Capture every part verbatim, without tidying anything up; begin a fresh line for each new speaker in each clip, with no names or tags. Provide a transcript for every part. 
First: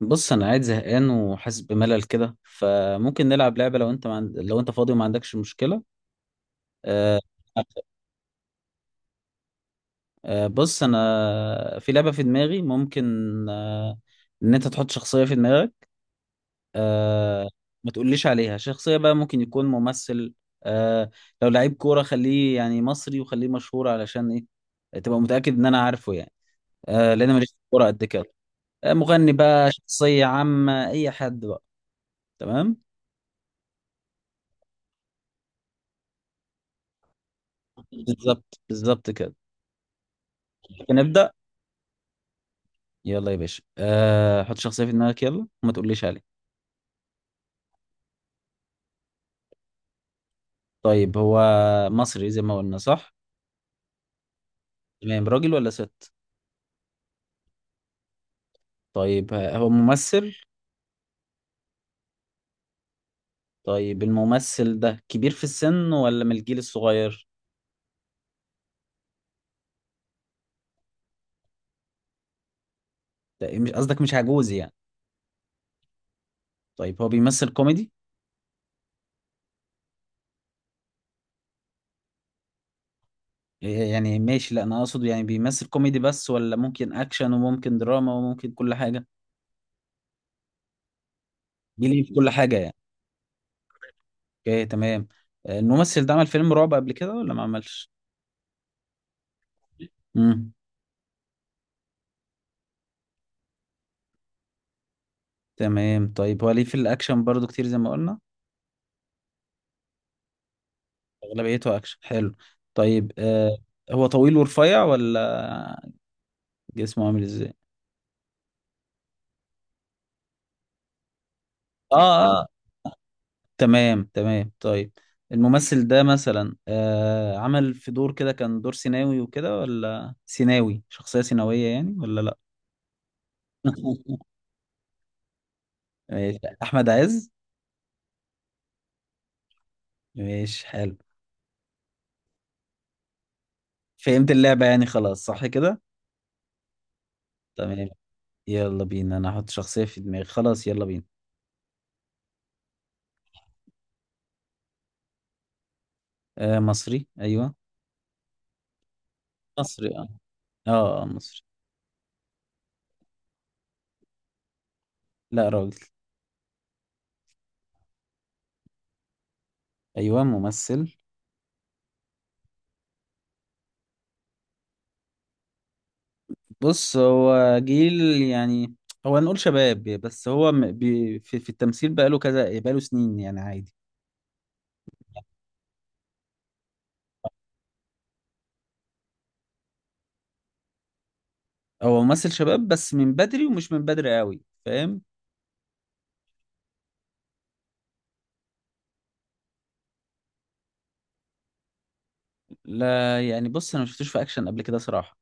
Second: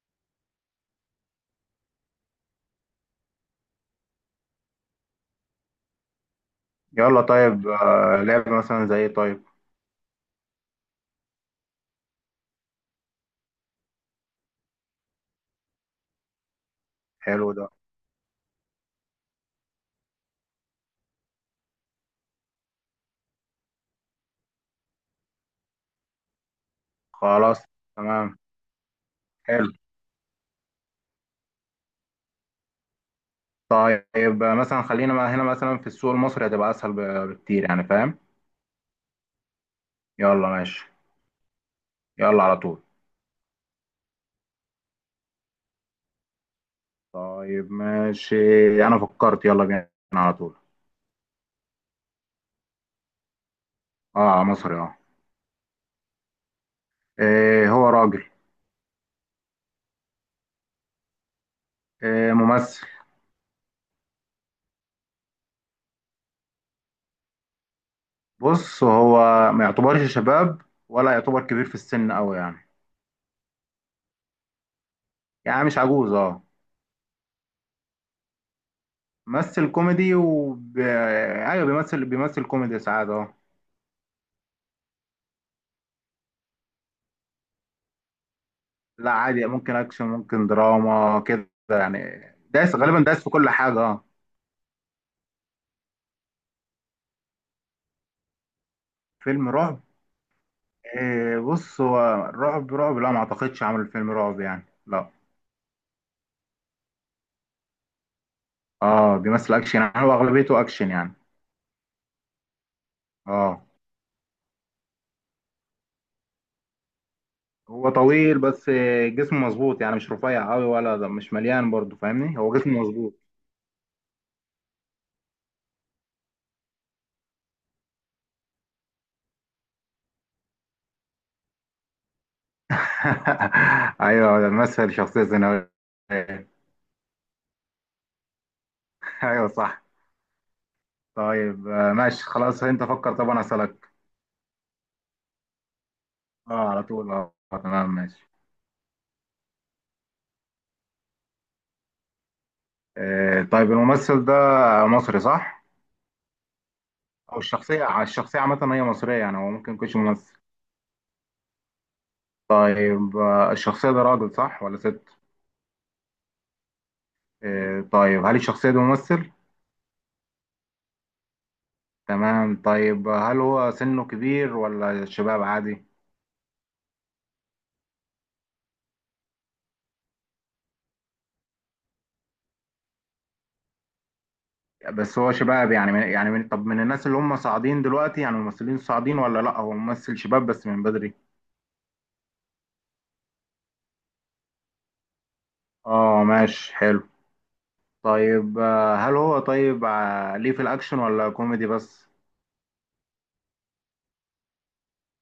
بص، انا قاعد زهقان وحاسس بملل كده، فممكن نلعب لعبه. لو انت ما عند... لو انت فاضي وما عندكش مشكله. آه،
يلا طيب آه، لعبة مثلا زي طيب.
آه، بص انا في لعبه في دماغي، ممكن. آه، ان انت تحط شخصيه في دماغك. آه،
حلو ده.
ما تقوليش عليها، شخصيه بقى، ممكن يكون ممثل. آه، لو لعيب كوره خليه يعني مصري، وخليه مشهور، علشان ايه تبقى متاكد ان انا عارفه يعني. آه، لان أنا ماليش في
خلاص.
الكوره قد كده.
تمام.
آه، مغني
حلو.
بقى، شخصيه عامه، اي حد بقى. تمام.
طيب آه، مثلا خلينا ما هنا مثلا في السوق المصري هتبقى أسهل ب- بكتير يعني فاهم.
بالظبط بالظبط كده.
يلا ماشي.
نبدأ.
يلا على طول.
يلا يا باشا، أه حط شخصية في دماغك، يلا، وما تقوليش عليه.
طيب ماشي، أنا فكرت يلا بينا على طول.
طيب، هو مصري زي ما قلنا، صح؟
اه مصري اه.
تمام. راجل ولا ست؟
إيه هو راجل.
طيب، آه، هو ممثل؟
إيه ممثل.
طيب، الممثل ده كبير في السن ولا من الجيل الصغير؟
بص هو ما يعتبرش شباب ولا يعتبر كبير في السن أوي يعني.
لا، مش قصدك، مش عجوز يعني.
يعني مش عجوز اه.
طيب، هو بيمثل كوميدي؟
ممثل كوميدي وب... ايوه بيمثل بيمثل كوميدي ساعات اه.
إيه يعني؟ ماشي، لا انا اقصد يعني بيمثل كوميدي بس، ولا ممكن اكشن وممكن دراما وممكن كل حاجة؟
لا عادي، ممكن اكشن ممكن دراما كده يعني.
بيليه في كل حاجة يعني؟
دايس غالبا، دايس في كل حاجه اه.
اوكي، تمام. آه، الممثل ده عمل فيلم رعب قبل كده ولا ما عملش؟
فيلم رعب؟
مم.
إيه بص هو رعب رعب لا ما اعتقدش عمل فيلم رعب يعني لا.
تمام، طيب هو ليه في الاكشن برضو كتير زي ما قلنا؟
اه بيمثل اكشن، يعني هو اغلبيته اكشن يعني.
اغلبيته اكشن، حلو. طيب، آه
اه
هو طويل ورفيع، ولا جسمه عامل ازاي؟
هو طويل بس آه، جسمه مظبوط، يعني مش رفيع قوي ولا ده مش مليان
اه،
برضه، فاهمني؟
اه. آه.
هو جسمه مظبوط.
تمام، تمام. طيب الممثل ده مثلا آه عمل في دور كده كان دور سيناوي وكده، ولا سيناوي، شخصية سيناوية يعني، ولا لا؟
ايوه ده مثل شخصيه ثانويه.
ماشي، احمد عز.
ايوه صح.
ماشي، حلو.
طيب آه، ماشي خلاص، انت فكر طب انا اسالك.
فهمت اللعبة يعني، خلاص، صح كده؟
اه على طول اه،
تمام.
تمام ماشي.
يلا بينا، انا هحط شخصية في دماغي، خلاص، يلا بينا.
آه، طيب الممثل ده مصري صح؟
آه، مصري،
أو
ايوه.
الشخصية، الشخصية عامة هي مصرية يعني، هو ممكن
مصري،
يكونش
اه.
ممثل.
اه. آه، مصري.
طيب آه، الشخصية ده راجل صح ولا ست؟
لا، راجل.
آه، طيب هل الشخصية دي ممثل؟
ايوه، ممثل.
تمام. طيب هل هو سنه كبير ولا شباب عادي؟
بص، هو جيل يعني. هو نقول شباب، بس هو م- بي في, في التمثيل بقاله كذا، بقاله سنين يعني، عادي.
بس هو شباب، يعني من يعني من طب من الناس اللي هم صاعدين دلوقتي، يعني الممثلين صاعدين ولا لا؟ هو ممثل شباب بس من بدري.
هو ممثل شباب بس من بدري، ومش من بدري قوي، فاهم؟
اه ماشي حلو. طيب آه، هل هو طيب آه، ليه في الاكشن ولا كوميدي بس؟
لا يعني، بص، انا ما شفتوش في اكشن قبل كده صراحة.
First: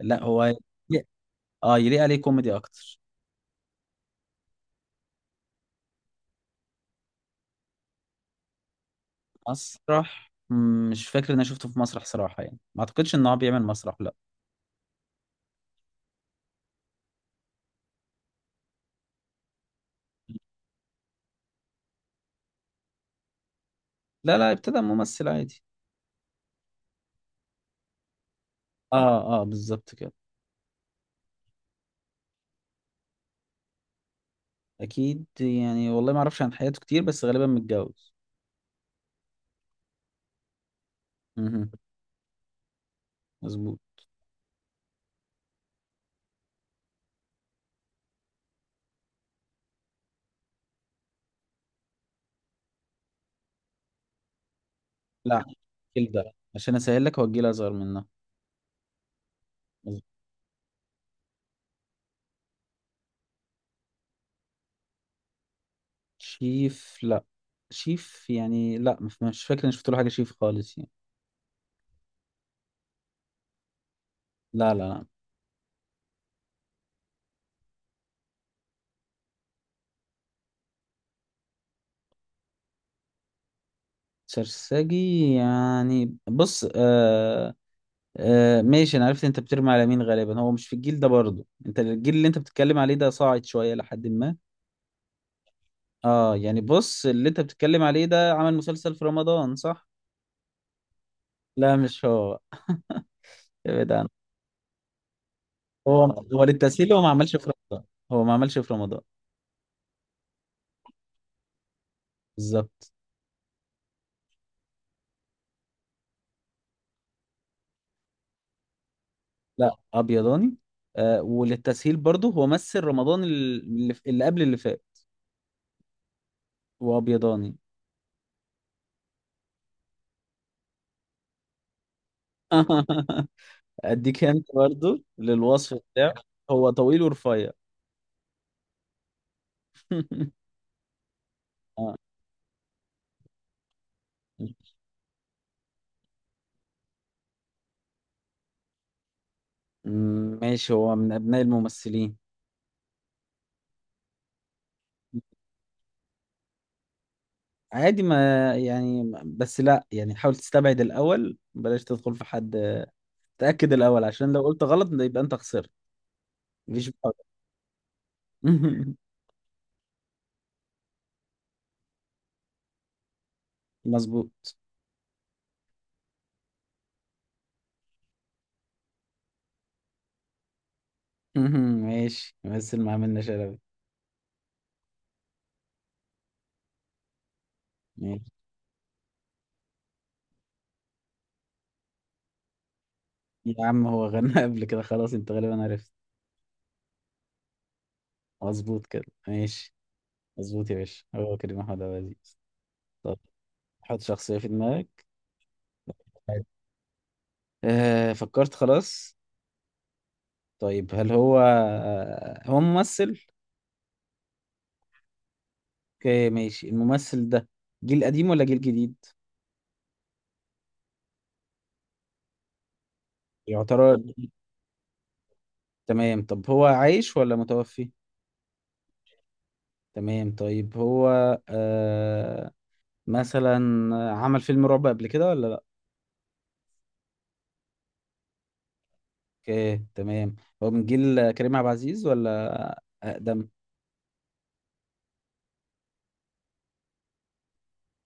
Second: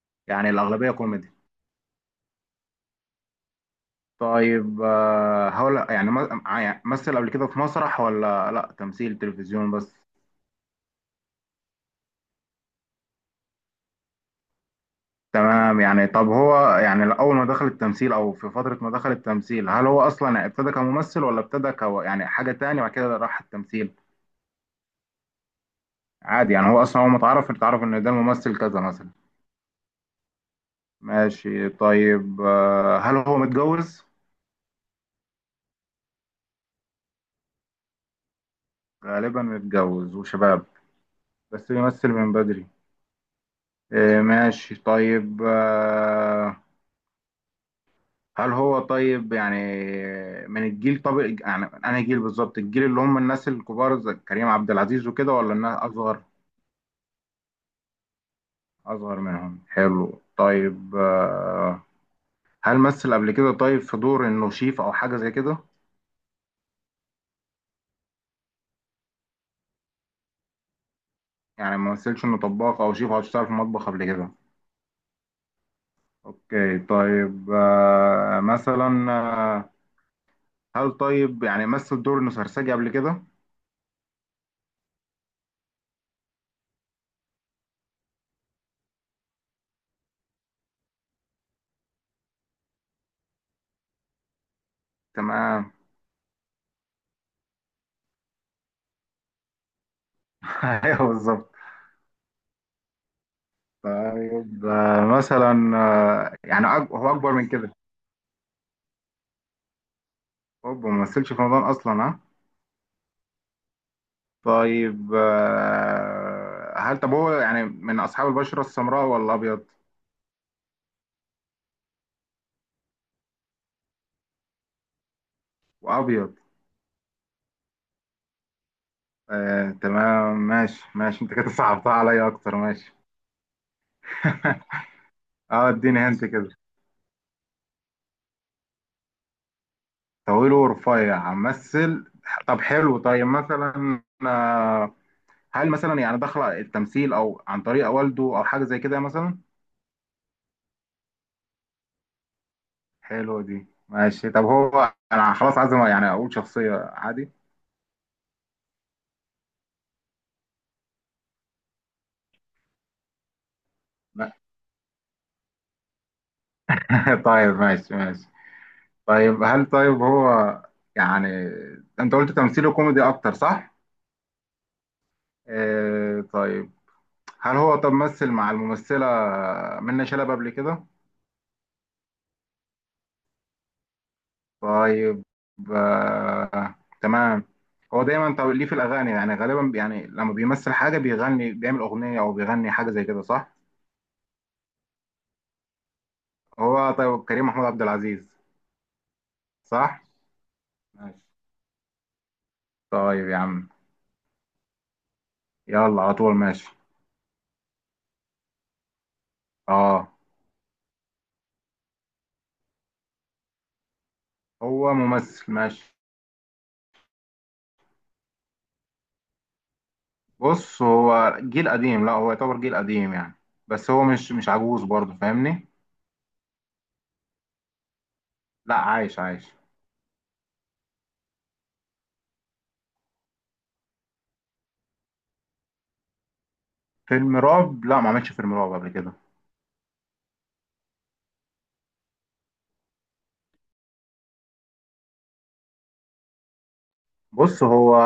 لا هو
يعني الاغلبية
يليق-
كوميدي.
اه، يليق عليه كوميدي اكتر.
طيب آه، هقول يعني م- يعني مثل قبل كده في مسرح ولا لا، تمثيل تلفزيون بس.
مسرح، مم، مش فاكر ان انا شفته في مسرح صراحة، يعني ما اعتقدش ان هو بيعمل مسرح، لا.
تمام يعني، طب هو يعني اول ما دخل التمثيل او في فترة ما دخل التمثيل هل هو اصلا ابتدى كممثل ولا ابتدى ك يعني حاجة تانية بعد كده راح التمثيل؟
لا لا، ابتدى ممثل عادي.
عادي يعني هو اصلا، هو متعرف اتعرف ان ده ممثل كذا مثلا.
اه اه، بالظبط كده.
ماشي. طيب آه، هل هو متجوز؟
اكيد يعني، والله ما اعرفش عن حياته كتير، بس غالبا متجوز.
غالبا متجوز وشباب،
امم.
بس بيمثل من بدري.
مظبوط.
آه، ماشي. طيب آه، هل هو طيب يعني من الجيل، طب يعني انا جيل بالظبط، الجيل اللي هم الناس الكبار زي كريم عبد العزيز وكده
لا،
ولا الناس
كل
اصغر؟
ده عشان اسهل لك، هو الجيل اصغر منه.
اصغر منهم
مظبوط.
حلو. طيب آه، هل مثل قبل كده طيب في دور انه شيف او حاجه زي كده؟
شيف؟ لا. شيف يعني؟ لا، مش مش فاكر اني شفت له حاجه شيف خالص يعني.
يعني ما مثلش انه طباخ او شيف او اشتغل في مطبخ قبل كده؟
لا لا لا.
اوكي. طيب آه، مثلا آه، هل طيب يعني مثل دور انه سرسجي قبل كده؟
سرساجي؟ يعني بص، آه آه ماشي، انا عرفت انت بترمي على مين. غالبا هو مش في الجيل ده برضه. انت الجيل اللي انت بتتكلم عليه ده صاعد شويه لحد ما.
تمام.
اه يعني، بص، اللي انت بتتكلم عليه ده عمل مسلسل في رمضان، صح؟
ايوه بالظبط.
لا، مش هو. ابعد.
طيب آه، مثلا
هو
آه،
هو
يعني أك-
للتسهيل، هو ما
هو اكبر
عملش في
من كده.
رمضان. هو ما عملش في رمضان.
اوبا، ما مثلش في رمضان اصلا ها.
بالظبط.
طيب آه، هل طب هو يعني من اصحاب البشره السمراء ولا ابيض؟
لا، ابيضاني. آه، وللتسهيل برضه، هو مثل رمضان اللي, اللي قبل اللي فات.
وابيض.
وابيضاني.
آه تمام ماشي ماشي، انت كده صعبتها عليا اكتر، ماشي.
اديك انت برضه
اه
للوصف
اديني
بتاعه.
هنت كده.
هو طويل ورفيع.
طويل ورفيع
آه.
مثل. طب حلو. طيب مثلا آه، هل مثلا يعني دخل التمثيل او عن طريق والده او حاجه زي كده مثلا؟
م- ماشي، هو من ابناء الممثلين.
حلو دي ماشي. طب هو انا خلاص عايز يعني اقول شخصيه عادي.
عادي، ما يعني، بس لا، يعني حاول تستبعد الاول، بلاش تدخل في حد. تاكد الاول عشان لو قلت غلط يبقى انت خسرت. مفيش
طيب ماشي ماشي.
محاولة.
طيب هل طيب هو يعني، انت قلت تمثيله كوميدي اكتر صح؟
مظبوط.
آه طيب، هل هو طب مثل مع الممثلة منة شلبي قبل كده؟
مهم. ماشي، مثل ما عملنا شلبي.
طيب آه، تمام. هو
ماشي
دايما طب ليه في الاغاني، يعني غالبا يعني لما بيمثل حاجة بيغني، بيعمل اغنية او بيغني حاجة زي كده صح؟
يا عم، هو غنى قبل كده، خلاص انت غالبا عرفت.
هو طيب كريم محمود عبد العزيز
مظبوط كده، ماشي.
صح؟
مظبوط يا باشا،
ماشي
هو كريم محمود عبد العزيز. طب
طيب يا عم.
حط شخصية في دماغك.
يلا على طول ماشي.
آه فكرت، خلاص.
اه
طيب، هل هو آه هو ممثل؟
هو ممثل ماشي.
اوكي، ماشي. الممثل ده جيل قديم ولا جيل جديد؟
بص هو جيل قديم، لا هو يعتبر جيل قديم يعني. بس
يعتبر
هو
قديم.
مش مش عجوز برضه، فاهمني؟
تمام، طب هو عايش ولا متوفي؟
لا عايش عايش.
تمام، طيب هو آه مثلا عمل فيلم رعب قبل كده ولا لا؟
فيلم رعب، لا ما عملش فيلم رعب قبل كده.
اوكي، تمام. هو من جيل كريم عبد العزيز ولا اقدم؟
بص هو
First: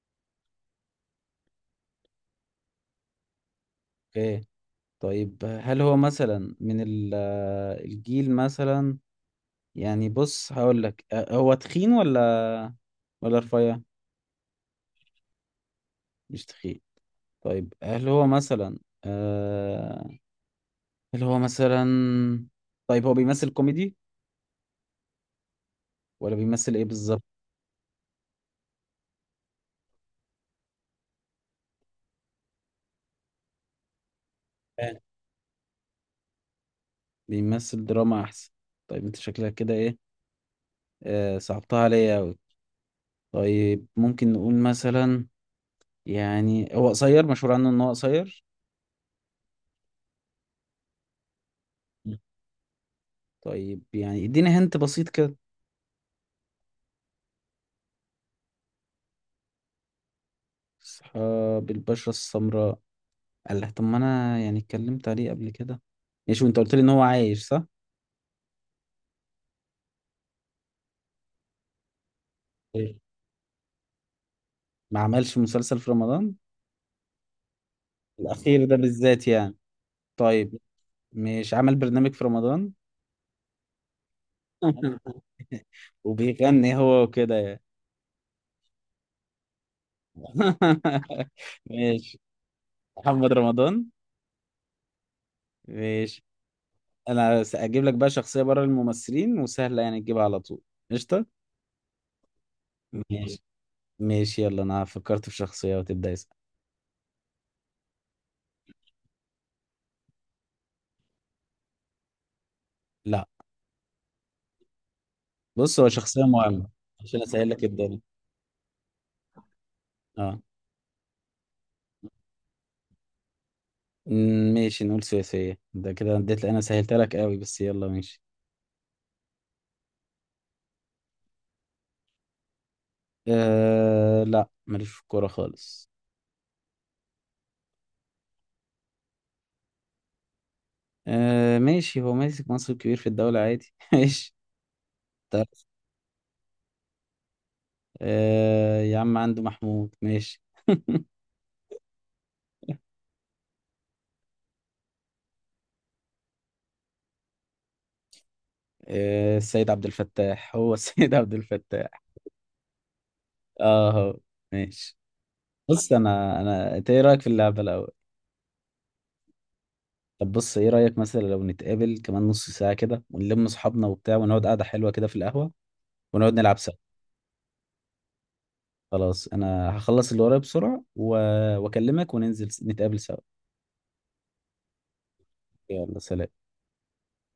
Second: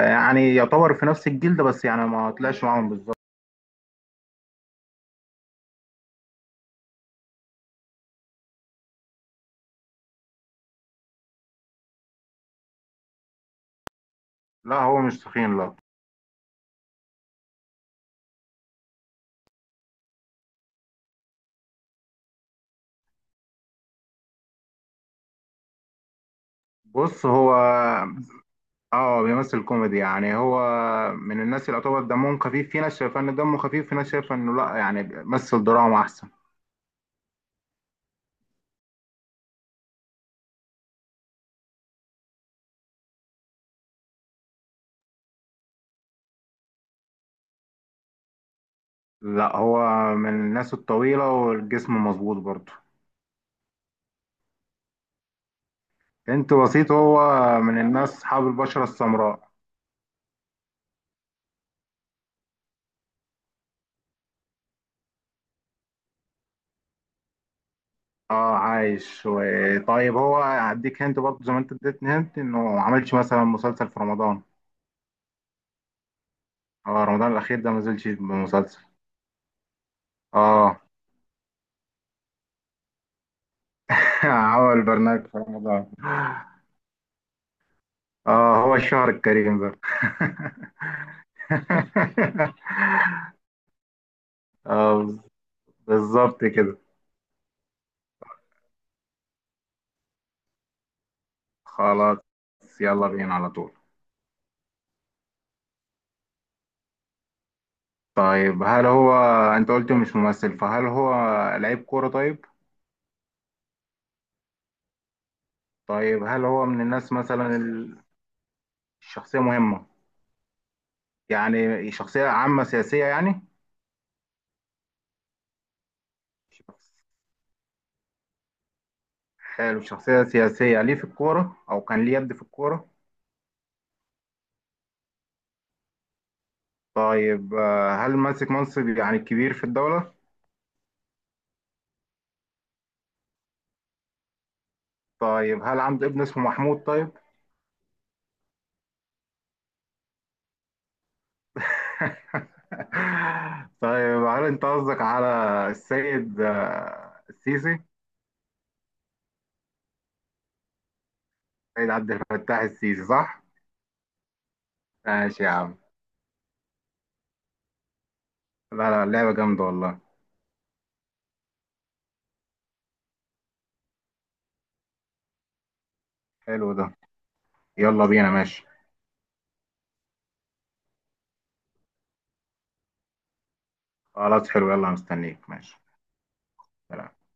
يعني يعتبر في نفس الجيل ده بس يعني ما طلعش معاهم بالظبط.
اوكي، طيب، هل هو مثلا من ال- الجيل مثلا، يعني بص، هقول لك، أه، هو تخين ولا ولا رفيع؟
لا هو مش تخين لا.
مش تخين. طيب هل هو مثلا آه هل هو مثلا طيب، هو بيمثل كوميدي ولا بيمثل ايه بالظبط؟
بص هو اه بيمثل كوميدي، يعني هو من الناس اللي يعتبر دمهم خفيف، في ناس شايفه ان دمه خفيف في ناس شايفه انه لا
آه،
يعني مثل دراما احسن.
بيمثل دراما احسن؟ طيب، انت شكلك كده ايه. آه صعبتها عليا اوي. طيب، ممكن نقول مثلا يعني هو قصير، مشهور عنه ان هو قصير؟
لا هو من الناس الطويله والجسم مظبوط برضه.
طيب يعني، اديني هنت بسيط كده.
انت بسيط، هو من الناس اصحاب البشرة السمراء.
اصحاب البشرة السمراء؟ قال لك. طب، ما انا يعني اتكلمت عليه قبل كده. ماشي، وانت قلت لي ان هو عايش، صح؟
اه عايش و... طيب هو هديك هنت برضه زي ما انت اديتني هنت، انه ما
إيه.
عملش مثلا مسلسل في رمضان.
ما عملش مسلسل في رمضان
اه رمضان الاخير ده ما نزلش
الاخير ده
بمسلسل.
بالذات، يعني؟ طيب،
اه.
مش عمل برنامج في رمضان؟
عمل برنامج في رمضان.
وبيغني هو وكده يعني.
اه هو الشهر الكريم ده.
ماشي، محمد رمضان.
آه
ماشي.
بالظبط كده.
انا هجيب لك بقى شخصية بره الممثلين، وسهلة يعني تجيبها على طول. قشطة.
خلاص يلا بينا
ماشي
على طول.
ماشي، يلا انا فكرت في شخصية، وتبدأ اسأل.
طيب هل هو، انت قلت مش ممثل فهل هو لعيب كورة طيب؟
لا، بص هو شخصية
طيب هل هو
مهمة،
من الناس
عشان اسهل
مثلا
لك
ال-
الدنيا.
الشخصية مهمة؟
اه.
يعني شخصية عامة سياسية يعني؟
م- ماشي، نقول سياسية، ده كده اديت، انا سهلت
شخص-
لك قوي، بس يلا ماشي.
حلو، شخصية سياسية ليه في الكورة أو كان ليه يد في الكورة؟
آه، لا ماليش في الكورة خالص.
طيب آه، هل ماسك منصب يعني كبير في الدولة؟
آه، ماشي، هو ماسك منصب كبير في الدولة عادي. ماشي. طب.
طيب هل عنده ابن اسمه محمود طيب؟
آه، يا عم عنده محمود، ماشي.
طيب هل أنت قصدك على السيد آه، السيسي؟
آه، السيد عبد الفتاح، هو السيد عبد
سيد
الفتاح.
عبد الفتاح السيسي صح؟
اه، هو. ماشي.
ماشي يا عم.
بص، انا انا انت ايه رايك في اللعبة الاول؟
لا لا، اللعبة جامدة والله.
طب بص، ايه رأيك مثلا لو نتقابل كمان نص ساعة كده، ونلم اصحابنا وبتاع، ونقعد قعدة حلوة كده في القهوة، ونقعد نلعب
حلو
سوا؟
ده، يلا بينا ماشي.
خلاص، انا هخلص اللي ورايا بسرعة و... واكلمك، وننزل نتقابل سوا.
خلاص حلو، يلا مستنيك ماشي.
يلا، سلام.
سلام.